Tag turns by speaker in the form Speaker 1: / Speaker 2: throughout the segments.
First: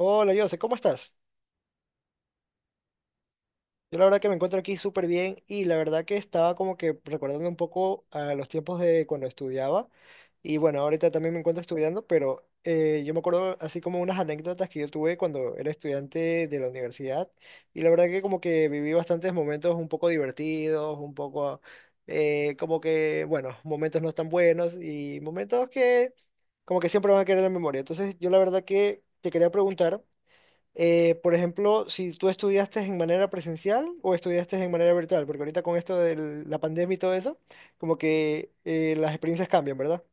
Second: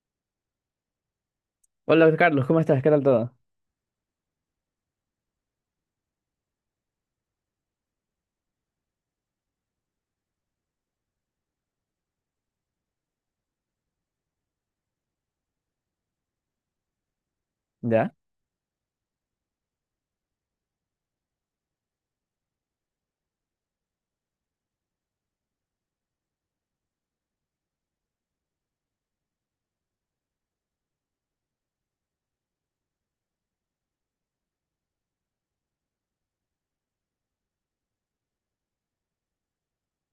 Speaker 1: Hola, Jose, ¿cómo estás?
Speaker 2: Hola Carlos, ¿cómo estás? ¿Qué tal todo?
Speaker 1: Yo la verdad que me encuentro aquí súper bien y la verdad que estaba como que recordando un poco a los tiempos de cuando estudiaba y bueno, ahorita también me encuentro estudiando, pero yo me acuerdo así como unas anécdotas que yo tuve cuando era estudiante de la universidad y la verdad
Speaker 2: Ya,
Speaker 1: que como que viví bastantes momentos un poco divertidos, un poco como que, bueno, momentos no tan buenos y momentos que como que siempre van a quedar en la memoria. Entonces yo la verdad que te quería preguntar. Por ejemplo, si tú estudiaste en manera presencial o estudiaste en manera virtual, porque ahorita con esto de la pandemia y todo eso, como que las experiencias cambian, ¿verdad?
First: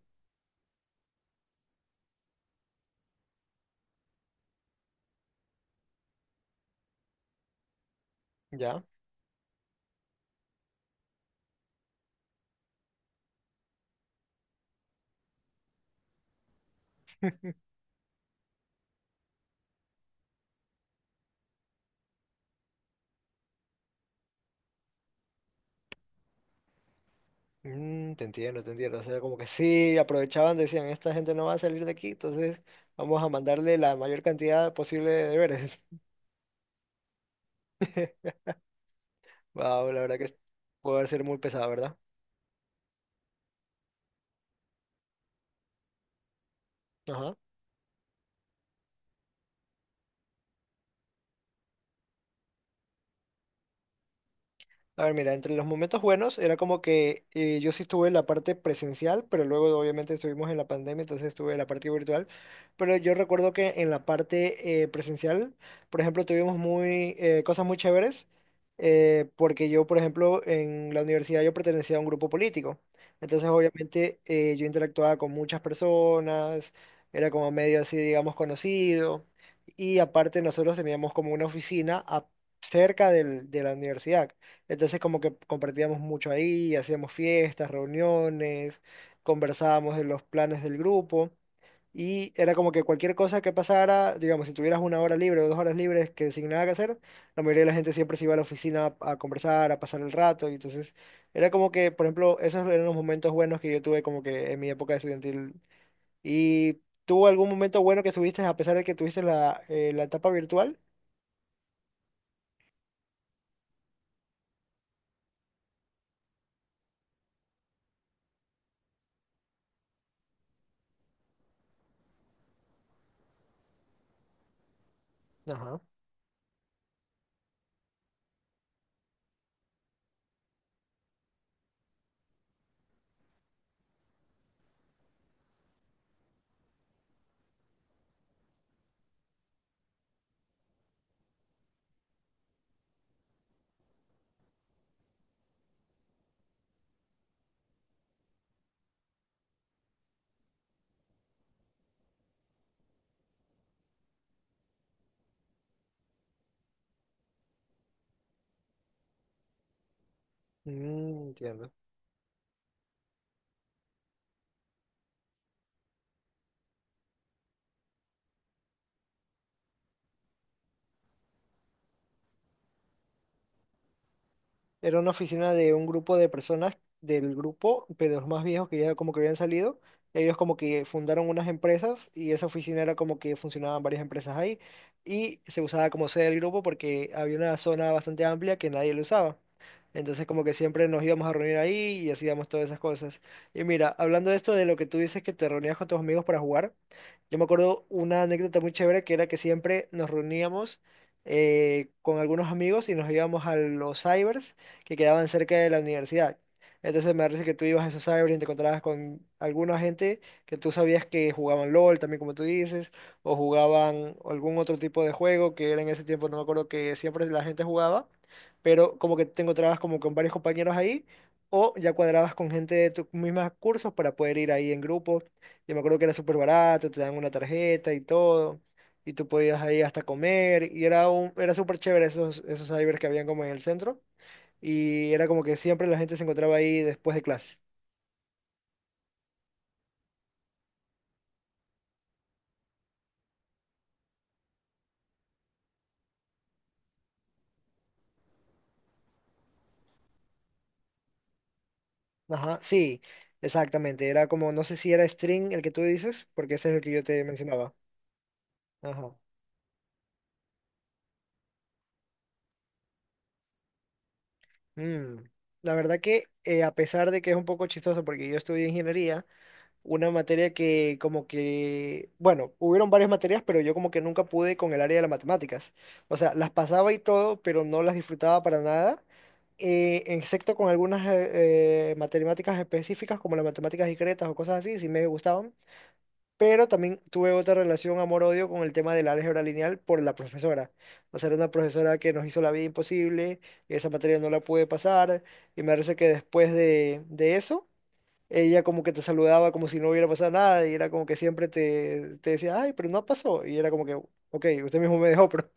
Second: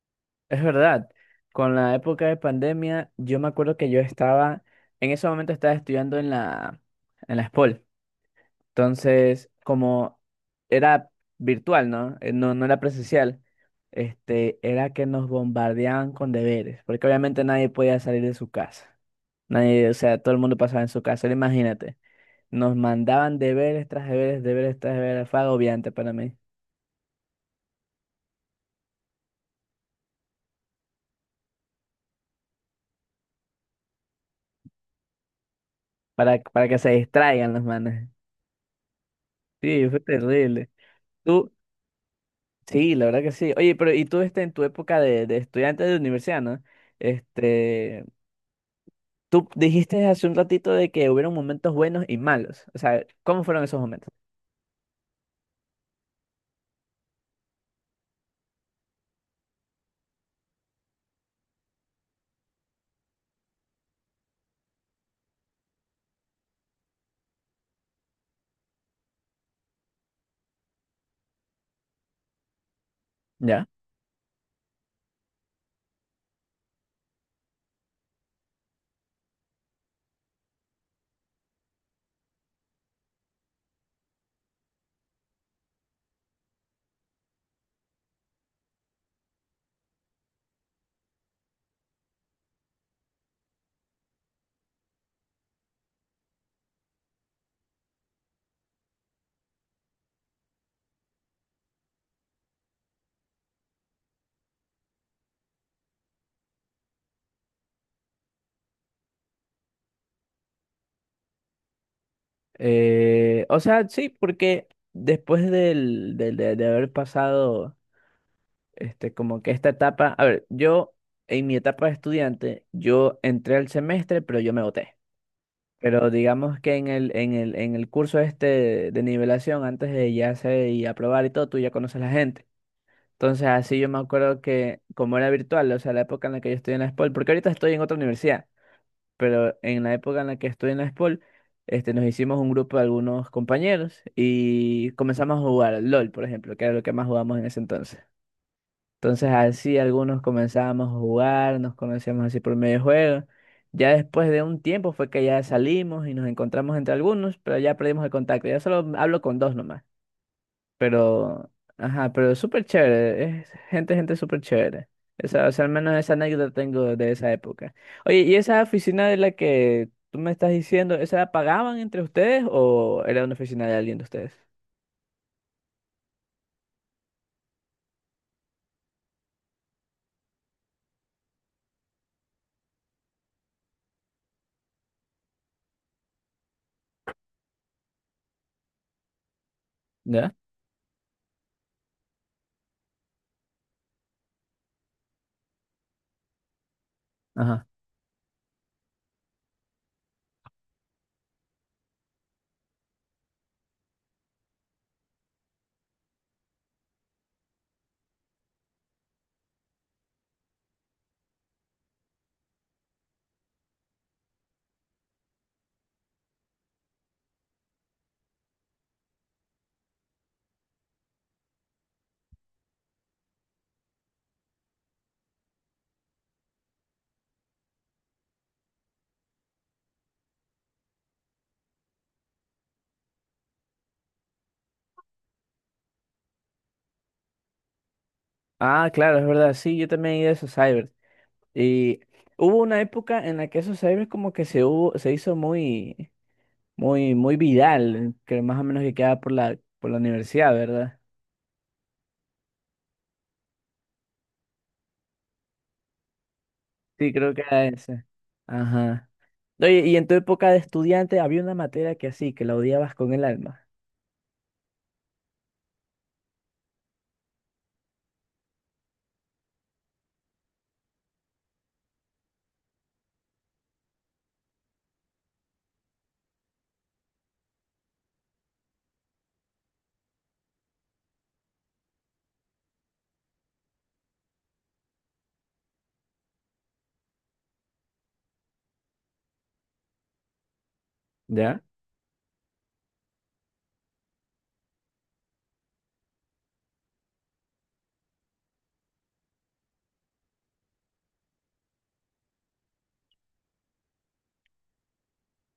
Speaker 2: es verdad. Con la época de pandemia, yo me acuerdo que yo estaba, en ese momento estaba estudiando en la SPOL.
Speaker 1: Ya.
Speaker 2: Entonces, como era virtual, ¿no? No, no era presencial. Era que nos bombardeaban con deberes, porque obviamente nadie podía salir de su casa. Nadie, o sea, todo el mundo pasaba en su casa. Ahora imagínate, nos mandaban deberes tras deberes, deberes tras deberes. Fue agobiante para mí,
Speaker 1: Mm, te entiendo, te entiendo. O sea, como que sí, aprovechaban, decían, esta gente no va a salir de aquí, entonces vamos a mandarle la mayor cantidad posible de deberes.
Speaker 2: para que se distraigan los manes. Sí,
Speaker 1: Wow,
Speaker 2: fue
Speaker 1: la verdad que
Speaker 2: terrible.
Speaker 1: puede ser muy
Speaker 2: Tú,
Speaker 1: pesado, ¿verdad?
Speaker 2: sí, la verdad que sí. Oye, pero y tú en tu época de estudiante de universidad, ¿no?
Speaker 1: Ajá.
Speaker 2: Este, tú dijiste hace un ratito de que hubieron momentos buenos y malos. O sea, ¿cómo fueron esos momentos?
Speaker 1: A ver, mira, entre los momentos buenos era como que yo sí estuve en la parte presencial, pero luego obviamente estuvimos en la pandemia, entonces estuve en la parte virtual. Pero yo recuerdo que en la parte presencial, por ejemplo, tuvimos muy, cosas muy chéveres, porque yo, por ejemplo, en la universidad yo pertenecía a un grupo político. Entonces,
Speaker 2: Ya.
Speaker 1: obviamente, yo interactuaba con muchas personas, era como medio así, digamos, conocido. Y aparte, nosotros teníamos como una cerca de la universidad. Entonces como que compartíamos mucho ahí, hacíamos fiestas, reuniones, conversábamos de los planes del grupo y era como que cualquier cosa que pasara, digamos, si tuvieras una hora libre o dos horas libres que sin nada que hacer, la mayoría de la gente siempre se iba a la oficina a conversar, a pasar el rato y entonces era como que, por ejemplo, esos eran los momentos buenos que yo tuve como que en mi época estudiantil. ¿Y tuvo algún momento bueno que tuviste a pesar de que tuviste la, la etapa virtual?
Speaker 2: O sea, sí, porque después de haber pasado, como que esta etapa, a ver, yo en mi etapa de estudiante, yo entré al semestre, pero yo me boté.
Speaker 1: Ajá.
Speaker 2: Pero digamos que en en el curso este de nivelación, antes de ya hacer y aprobar y todo, tú ya conoces a la gente. Entonces, así yo me acuerdo que, como era virtual, o sea, la época en la que yo estudié en la SPOL, porque ahorita estoy en otra universidad, pero en la época en la que estudié en la SPOL, nos hicimos un grupo de algunos compañeros y comenzamos a jugar al LOL, por ejemplo, que era lo que más jugamos en ese entonces. Entonces así algunos comenzábamos a jugar, nos conocíamos así por medio juego. Ya después de un tiempo fue que ya salimos y nos encontramos entre algunos, pero ya perdimos el contacto. Ya solo hablo con dos nomás.
Speaker 1: Mm,
Speaker 2: Pero,
Speaker 1: entiendo.
Speaker 2: ajá, pero es súper chévere. Es gente, gente súper chévere. Esa, o sea, al menos esa anécdota tengo de esa época. Oye, ¿y esa oficina de la que tú me estás diciendo, esa la pagaban entre ustedes o era una oficina de alguien de ustedes?
Speaker 1: Era una oficina de un grupo de personas del grupo, pero los más viejos que ya como que habían salido, ellos como que fundaron unas empresas y esa oficina era como que funcionaban varias empresas ahí y se usaba como sede del grupo porque había una zona bastante amplia que nadie lo usaba. Entonces
Speaker 2: ¿Ya?
Speaker 1: como que siempre nos íbamos a reunir ahí y hacíamos todas esas cosas. Y mira, hablando de esto de lo que tú dices que te reunías con tus amigos para jugar, yo me
Speaker 2: Ajá.
Speaker 1: acuerdo una anécdota muy chévere que era que siempre nos reuníamos con algunos amigos y nos íbamos a los cybers que quedaban cerca de la universidad. Entonces me parece que tú ibas a esos cyber y te encontrabas con alguna gente que tú sabías que jugaban LOL también, como tú dices, o jugaban algún otro tipo de juego que era en ese tiempo, no me acuerdo que siempre la gente jugaba, pero como que te encontrabas como con varios compañeros ahí. O ya cuadrabas con gente de tus mismos cursos para poder ir ahí en grupo. Yo me acuerdo que era súper barato, te dan una tarjeta y todo y tú podías ahí hasta comer y era un era súper chévere esos esos cybers que habían como en el centro y era como que siempre la gente se encontraba ahí después de clases.
Speaker 2: Ah, claro, es verdad. Sí, yo también he ido a esos cyber. Y hubo una época en la que esos cyber como que se hubo, se hizo muy viral, que más o menos que quedaba por la universidad, ¿verdad?
Speaker 1: Ajá, sí, exactamente. Era como, no sé si era string el que tú dices, porque ese es el que yo
Speaker 2: Sí,
Speaker 1: te
Speaker 2: creo que era
Speaker 1: mencionaba.
Speaker 2: ese. Ajá.
Speaker 1: Ajá.
Speaker 2: Oye, y en tu época de estudiante había una materia que así, que la odiabas con el alma.
Speaker 1: Mm. La verdad que a pesar de que es un poco chistoso porque yo estudié ingeniería, una materia que como que, bueno, hubieron varias materias, pero yo como que nunca pude con el área de las matemáticas. O sea, las pasaba y todo, pero no las disfrutaba para nada, excepto con algunas matemáticas específicas como las matemáticas discretas o cosas así, sí me gustaban. Pero también tuve otra relación amor-odio con el tema del álgebra lineal por la profesora. O sea, era una
Speaker 2: ¿Ya?
Speaker 1: profesora que nos hizo la vida imposible, y esa materia no la pude pasar, y me parece que después de eso, ella como que te saludaba como si no hubiera pasado nada, y era como que siempre te, te decía, ay, pero no pasó, y era como que, ok, usted mismo me dejó, pero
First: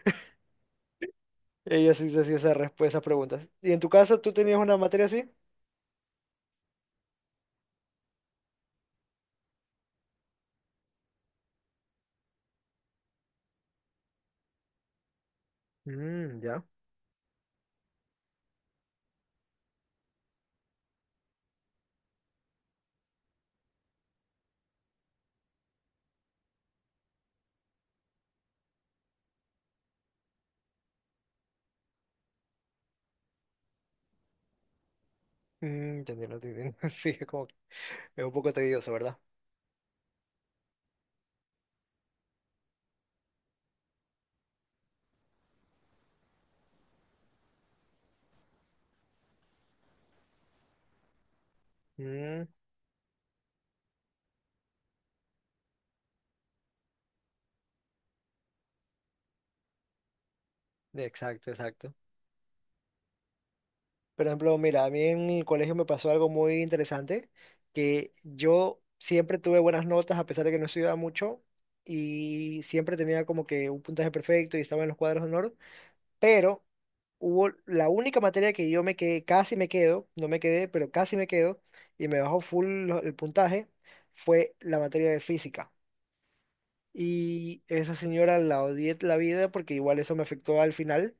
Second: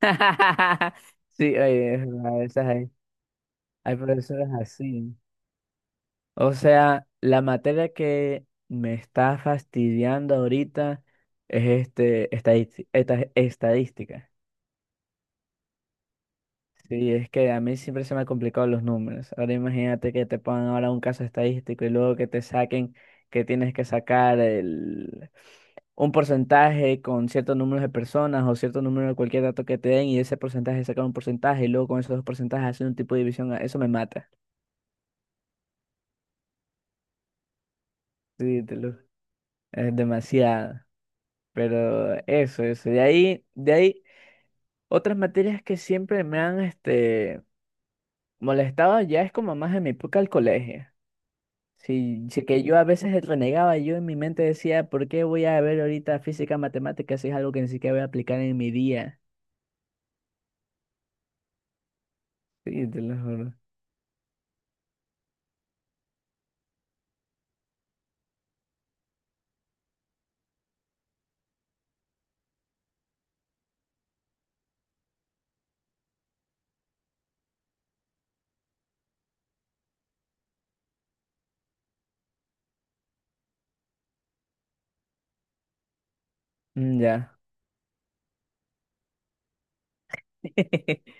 Speaker 2: Sí,
Speaker 1: ella
Speaker 2: oye, es
Speaker 1: sí se hacía
Speaker 2: verdad, esas hay,
Speaker 1: esas preguntas. ¿Y en tu
Speaker 2: hay
Speaker 1: caso tú
Speaker 2: profesores
Speaker 1: tenías una materia
Speaker 2: así.
Speaker 1: así?
Speaker 2: O sea, la materia que me está fastidiando ahorita es estadística.
Speaker 1: Mm, ya.
Speaker 2: Sí, es que a mí siempre se me han complicado los números. Ahora imagínate que te pongan ahora un caso estadístico y luego que te saquen que tienes que sacar un porcentaje con ciertos números de personas o cierto número de cualquier dato que te den y ese porcentaje sacar un porcentaje y luego con esos dos porcentajes hacer un tipo de división. Eso me mata.
Speaker 1: Mm, entendiendo, entendiendo. Sí, es como que es un poco
Speaker 2: Sí,
Speaker 1: tedioso, ¿verdad?
Speaker 2: es demasiado. Pero eso, eso. Otras materias que siempre me han molestado ya es como más en mi época del colegio. Sí, sí
Speaker 1: Mm,
Speaker 2: que yo a veces renegaba, yo en mi mente decía, ¿por qué voy a ver ahorita física, matemáticas si es algo que ni siquiera voy a aplicar en mi día?
Speaker 1: exacto, exacto.
Speaker 2: Sí, te lo juro.
Speaker 1: Por ejemplo, mira, a mí en el colegio me pasó algo muy interesante, que yo siempre tuve buenas notas a pesar de que no estudiaba mucho y siempre tenía como que un puntaje perfecto y estaba en los cuadros de honor, pero hubo la única materia que yo me quedé, casi me quedo, no me quedé, pero casi me quedo y me bajó full el puntaje, fue la materia de física.
Speaker 2: Mm, ya.
Speaker 1: Y esa señora la odié la vida porque igual eso me afectó al final,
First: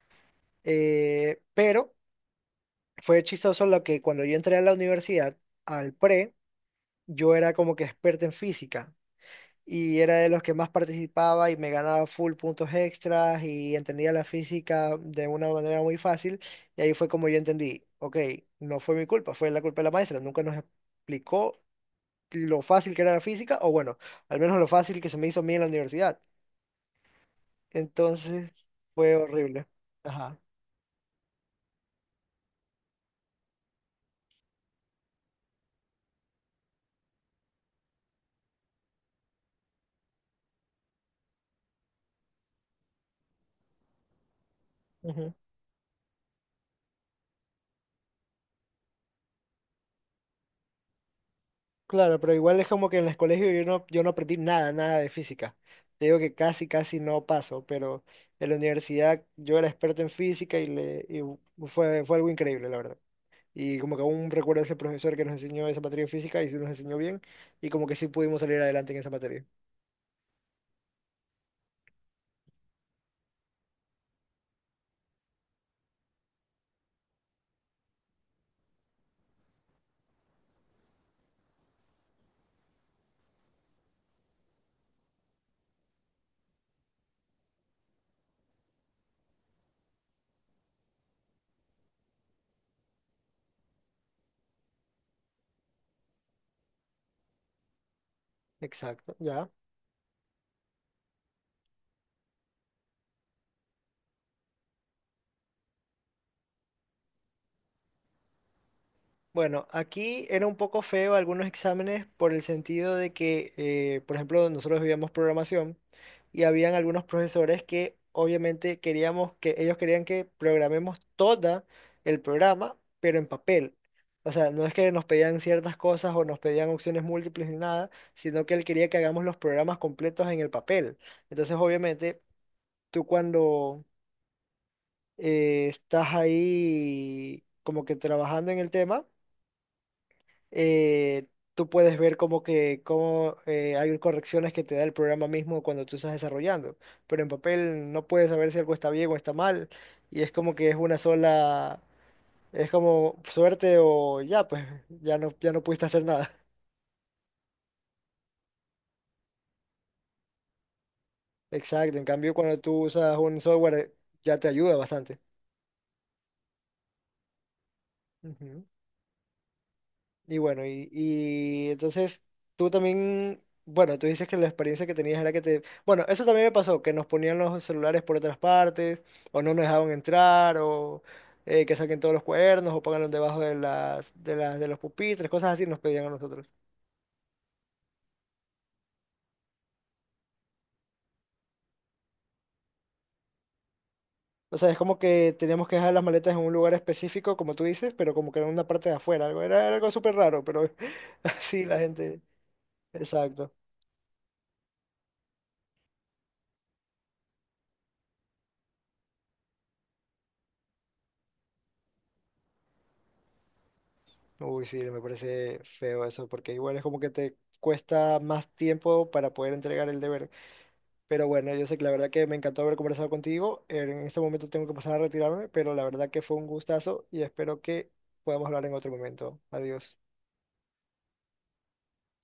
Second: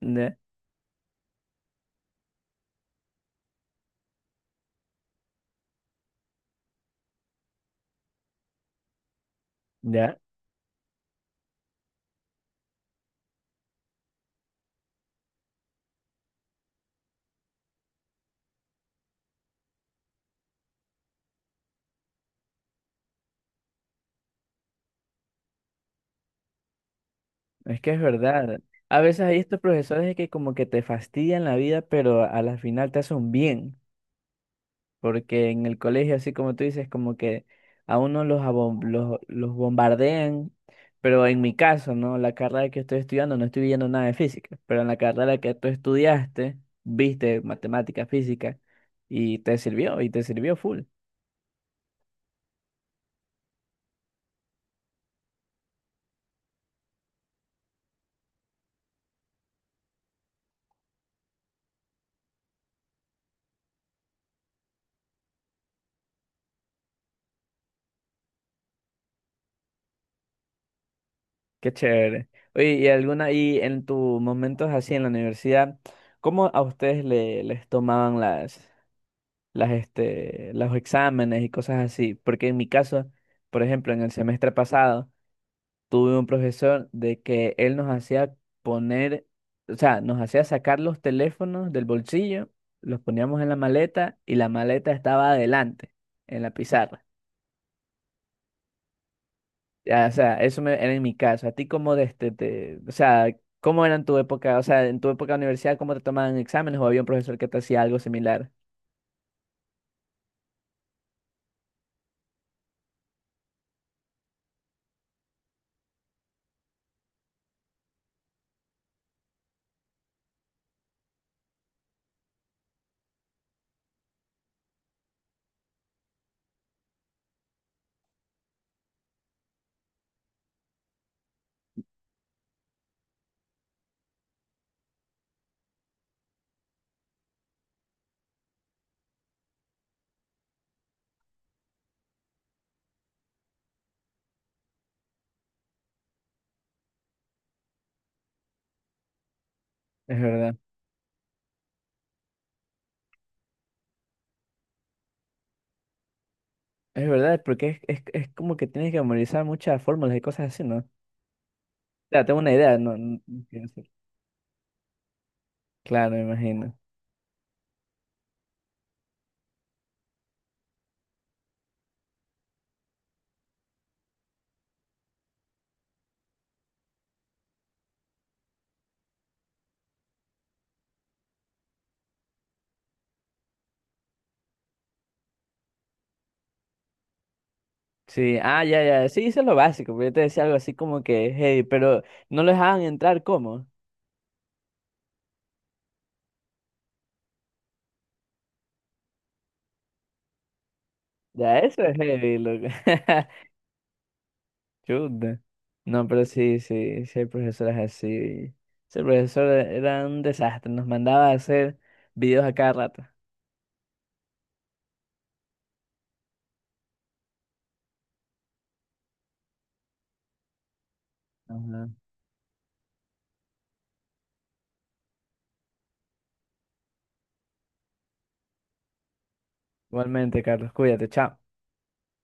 Speaker 2: Ya,
Speaker 1: pero... fue chistoso lo que cuando yo entré a la universidad, al pre, yo era como que experto en física y era
Speaker 2: ya,
Speaker 1: de los que más participaba y me ganaba full puntos extras y entendía la física de una manera muy fácil. Y ahí fue como yo entendí, ok, no fue mi culpa, fue la culpa de la maestra, nunca nos explicó lo fácil que era la física o bueno, al menos lo fácil que se me hizo a mí en la universidad.
Speaker 2: es que es
Speaker 1: Entonces
Speaker 2: verdad. A
Speaker 1: fue
Speaker 2: veces hay estos
Speaker 1: horrible.
Speaker 2: profesores que
Speaker 1: Ajá.
Speaker 2: como que te fastidian la vida, pero a la final te hacen un bien, porque en el colegio, así como tú dices, como que a uno los bombardean, pero en mi caso, ¿no? La carrera que estoy estudiando, no estoy viendo nada de física, pero en la carrera que tú estudiaste, viste matemática, física, y te sirvió full.
Speaker 1: Claro, pero igual es como que en el colegio yo no, yo no aprendí nada, nada de física. Te digo que casi, casi no paso, pero en la universidad yo era experto en física y, le, y fue, fue algo increíble, la verdad. Y como que aún recuerdo a ese profesor que nos enseñó esa materia de física y sí nos enseñó bien y como que sí pudimos salir adelante en esa materia.
Speaker 2: Qué chévere. Oye, y alguna, y en tus momentos así en la universidad, ¿cómo a ustedes les tomaban los exámenes y cosas así? Porque en mi caso, por ejemplo, en el semestre pasado, tuve un profesor de que él nos hacía poner, o sea, nos hacía sacar los teléfonos del bolsillo, los poníamos en la maleta y la maleta estaba adelante, en la pizarra.
Speaker 1: Exacto, ya.
Speaker 2: Ya, o sea, era en mi caso. ¿A ti cómo de o sea, cómo era en tu época, o sea, en tu época de universidad, cómo te tomaban exámenes o había un profesor que te hacía algo similar?
Speaker 1: Bueno, aquí era un poco feo algunos exámenes por el sentido de que, por ejemplo, nosotros vivíamos programación y habían algunos profesores que obviamente queríamos que ellos querían que programemos todo el programa, pero en papel. O sea, no es que nos pedían ciertas cosas o nos pedían opciones múltiples ni nada, sino que él quería que hagamos los programas completos en el papel. Entonces, obviamente, tú cuando estás ahí como que trabajando en el tema eh, tú puedes ver como que cómo hay correcciones que te da el programa mismo cuando tú estás desarrollando, pero en papel no puedes saber si algo está bien o está mal,
Speaker 2: Es
Speaker 1: y es como
Speaker 2: verdad,
Speaker 1: que es una sola, es como suerte o ya, pues ya no, ya no pudiste hacer nada.
Speaker 2: es verdad, porque es como que tienes que memorizar muchas fórmulas y cosas así, ¿no? O
Speaker 1: Exacto, en
Speaker 2: sea,
Speaker 1: cambio
Speaker 2: tengo una
Speaker 1: cuando
Speaker 2: idea,
Speaker 1: tú usas un
Speaker 2: no quiero
Speaker 1: software
Speaker 2: decir.
Speaker 1: ya te ayuda bastante.
Speaker 2: Claro, me imagino.
Speaker 1: Ujú. Y bueno, y entonces tú también, bueno, tú dices que la experiencia que tenías era que te... Bueno, eso también me pasó, que nos ponían los celulares por otras partes, o no nos dejaban entrar, o que saquen todos los cuadernos, o pónganlos debajo de las, de los pupitres, cosas así nos pedían a nosotros.
Speaker 2: Sí, ah, ya, ya, sí, hice lo básico, pero yo te decía algo así como que hey, pero no lo dejaban entrar, ¿cómo?
Speaker 1: O sea, es como que teníamos que dejar las maletas en un lugar específico, como tú dices, pero como que en una parte de afuera, algo, era algo súper raro, pero
Speaker 2: Ya,
Speaker 1: así la
Speaker 2: eso es
Speaker 1: gente...
Speaker 2: heavy, loco.
Speaker 1: Exacto.
Speaker 2: Chuta. No, pero sí, sí, sí hay profesoras así. Ese profesor era un desastre, nos mandaba a hacer videos a cada rato.
Speaker 1: Uy, sí, me parece feo eso, porque igual es como que te cuesta más tiempo para poder entregar el deber. Pero bueno, yo sé que
Speaker 2: Ajá.
Speaker 1: la verdad que me encantó haber conversado contigo. En este momento tengo que pasar a retirarme, pero la verdad que fue un gustazo y espero que podamos hablar en otro momento. Adiós.
Speaker 2: Igualmente, Carlos, cuídate, chao.